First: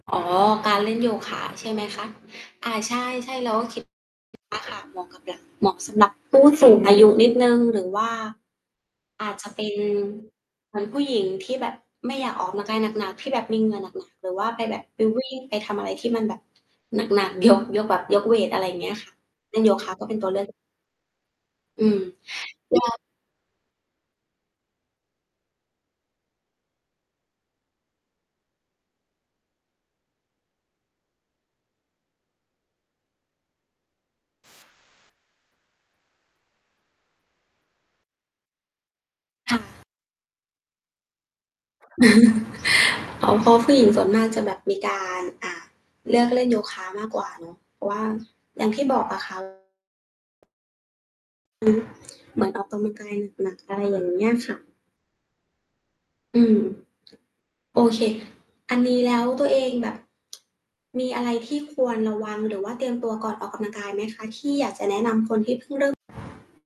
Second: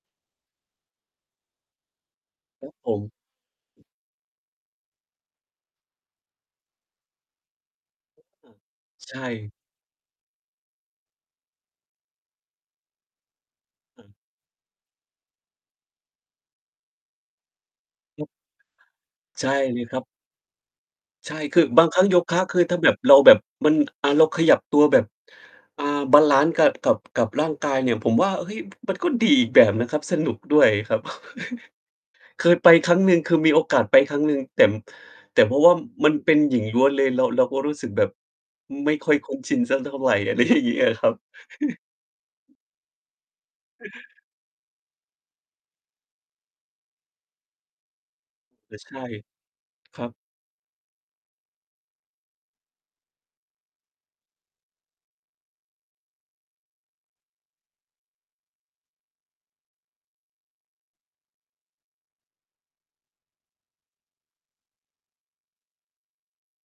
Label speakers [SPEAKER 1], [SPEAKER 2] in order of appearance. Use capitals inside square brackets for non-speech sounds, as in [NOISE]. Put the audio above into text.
[SPEAKER 1] อ๋อ การเล่นโยคะใช่ไหมคะ? อ
[SPEAKER 2] ครั
[SPEAKER 1] า
[SPEAKER 2] บผ
[SPEAKER 1] ใ
[SPEAKER 2] ม
[SPEAKER 1] ช่ ๆ เราก็คิด อา ค่ะเหมาะกับเด็ก เหมาะสำหรับผู้สูงอายุนิดหนึ่ง หรือว่า
[SPEAKER 2] [UNINTELLIGIBLE] ใช
[SPEAKER 1] อาจจะ
[SPEAKER 2] ่
[SPEAKER 1] เป็นเหมือนผู้หญิงที่แบบ ไม่อยากออกกำลังกายหนัก ๆ ที่แบบมีเหงื่อหนัก
[SPEAKER 2] อือ
[SPEAKER 1] ๆ หรือว่าไปแบบไปวิ่ง ไปทำอะไรที่มันแบบ หนัก ๆ ยก ยกแบบย
[SPEAKER 2] ค
[SPEAKER 1] ก
[SPEAKER 2] รับ
[SPEAKER 1] เวต อะไรเงี้ยค่ะ
[SPEAKER 2] ใช่
[SPEAKER 1] เล่นโย
[SPEAKER 2] เล
[SPEAKER 1] ค
[SPEAKER 2] ย
[SPEAKER 1] ะ
[SPEAKER 2] ครั
[SPEAKER 1] ก
[SPEAKER 2] บ
[SPEAKER 1] ็เป็นตัวเลือก
[SPEAKER 2] ใช่ คือ บ
[SPEAKER 1] อื
[SPEAKER 2] างค
[SPEAKER 1] ม
[SPEAKER 2] รั้งโย
[SPEAKER 1] ก
[SPEAKER 2] คะ คือ ถ้า
[SPEAKER 1] ็
[SPEAKER 2] แบบเราแบบ มัน อะ เราขยับตัวแบบ อ่า บาลันซ์กะ กับ กับร่างกายเนี่ย ผมว่า เฮ้ย มันก็ดีอีกแบบนะครับ สนุกด้วยครับ [GIGGLES] เคยไปครั้งหนึ่ง คือมีโอกาสไปครั้งหนึ่ง แต่ ม แต่เพราะว่ามันเป็นหญิงล้วนเลย เรา เราก็รู้สึกแบบ อืม ไม่ค่อยคุ้นช
[SPEAKER 1] ค
[SPEAKER 2] ิ
[SPEAKER 1] ่
[SPEAKER 2] นสัก
[SPEAKER 1] ะ
[SPEAKER 2] เท่าไร อะไรอย่างเงี้ยอะครับ [CHUCKLES]
[SPEAKER 1] [CHUCKLES] อ๋อ เพราะผู้หญิงส่วนม
[SPEAKER 2] [CHUCKLES]
[SPEAKER 1] ากจะแบบมีการ อ่า เลือกเล่น โย คะมากกว่าเนาะ เพราะว่า อย่า
[SPEAKER 2] เ
[SPEAKER 1] ง
[SPEAKER 2] อ
[SPEAKER 1] ท
[SPEAKER 2] อ
[SPEAKER 1] ี่
[SPEAKER 2] ใช
[SPEAKER 1] บ
[SPEAKER 2] ่
[SPEAKER 1] อกอะ ค่ะ
[SPEAKER 2] ครับ
[SPEAKER 1] อือฮึ เหมือนออกกำลังกายหนัก ๆ อะไรอย่างเงี้ยค่ะ อืม โอเค อันนี้แล้วตัวเองแบบ มีอะไรที่ควรระวัง? หรือว่าเตรียมตัวก่อนออกกำลังกายไหมคะ? ที่อยากจะแนะนำคนที่เพิ่งเริ่ม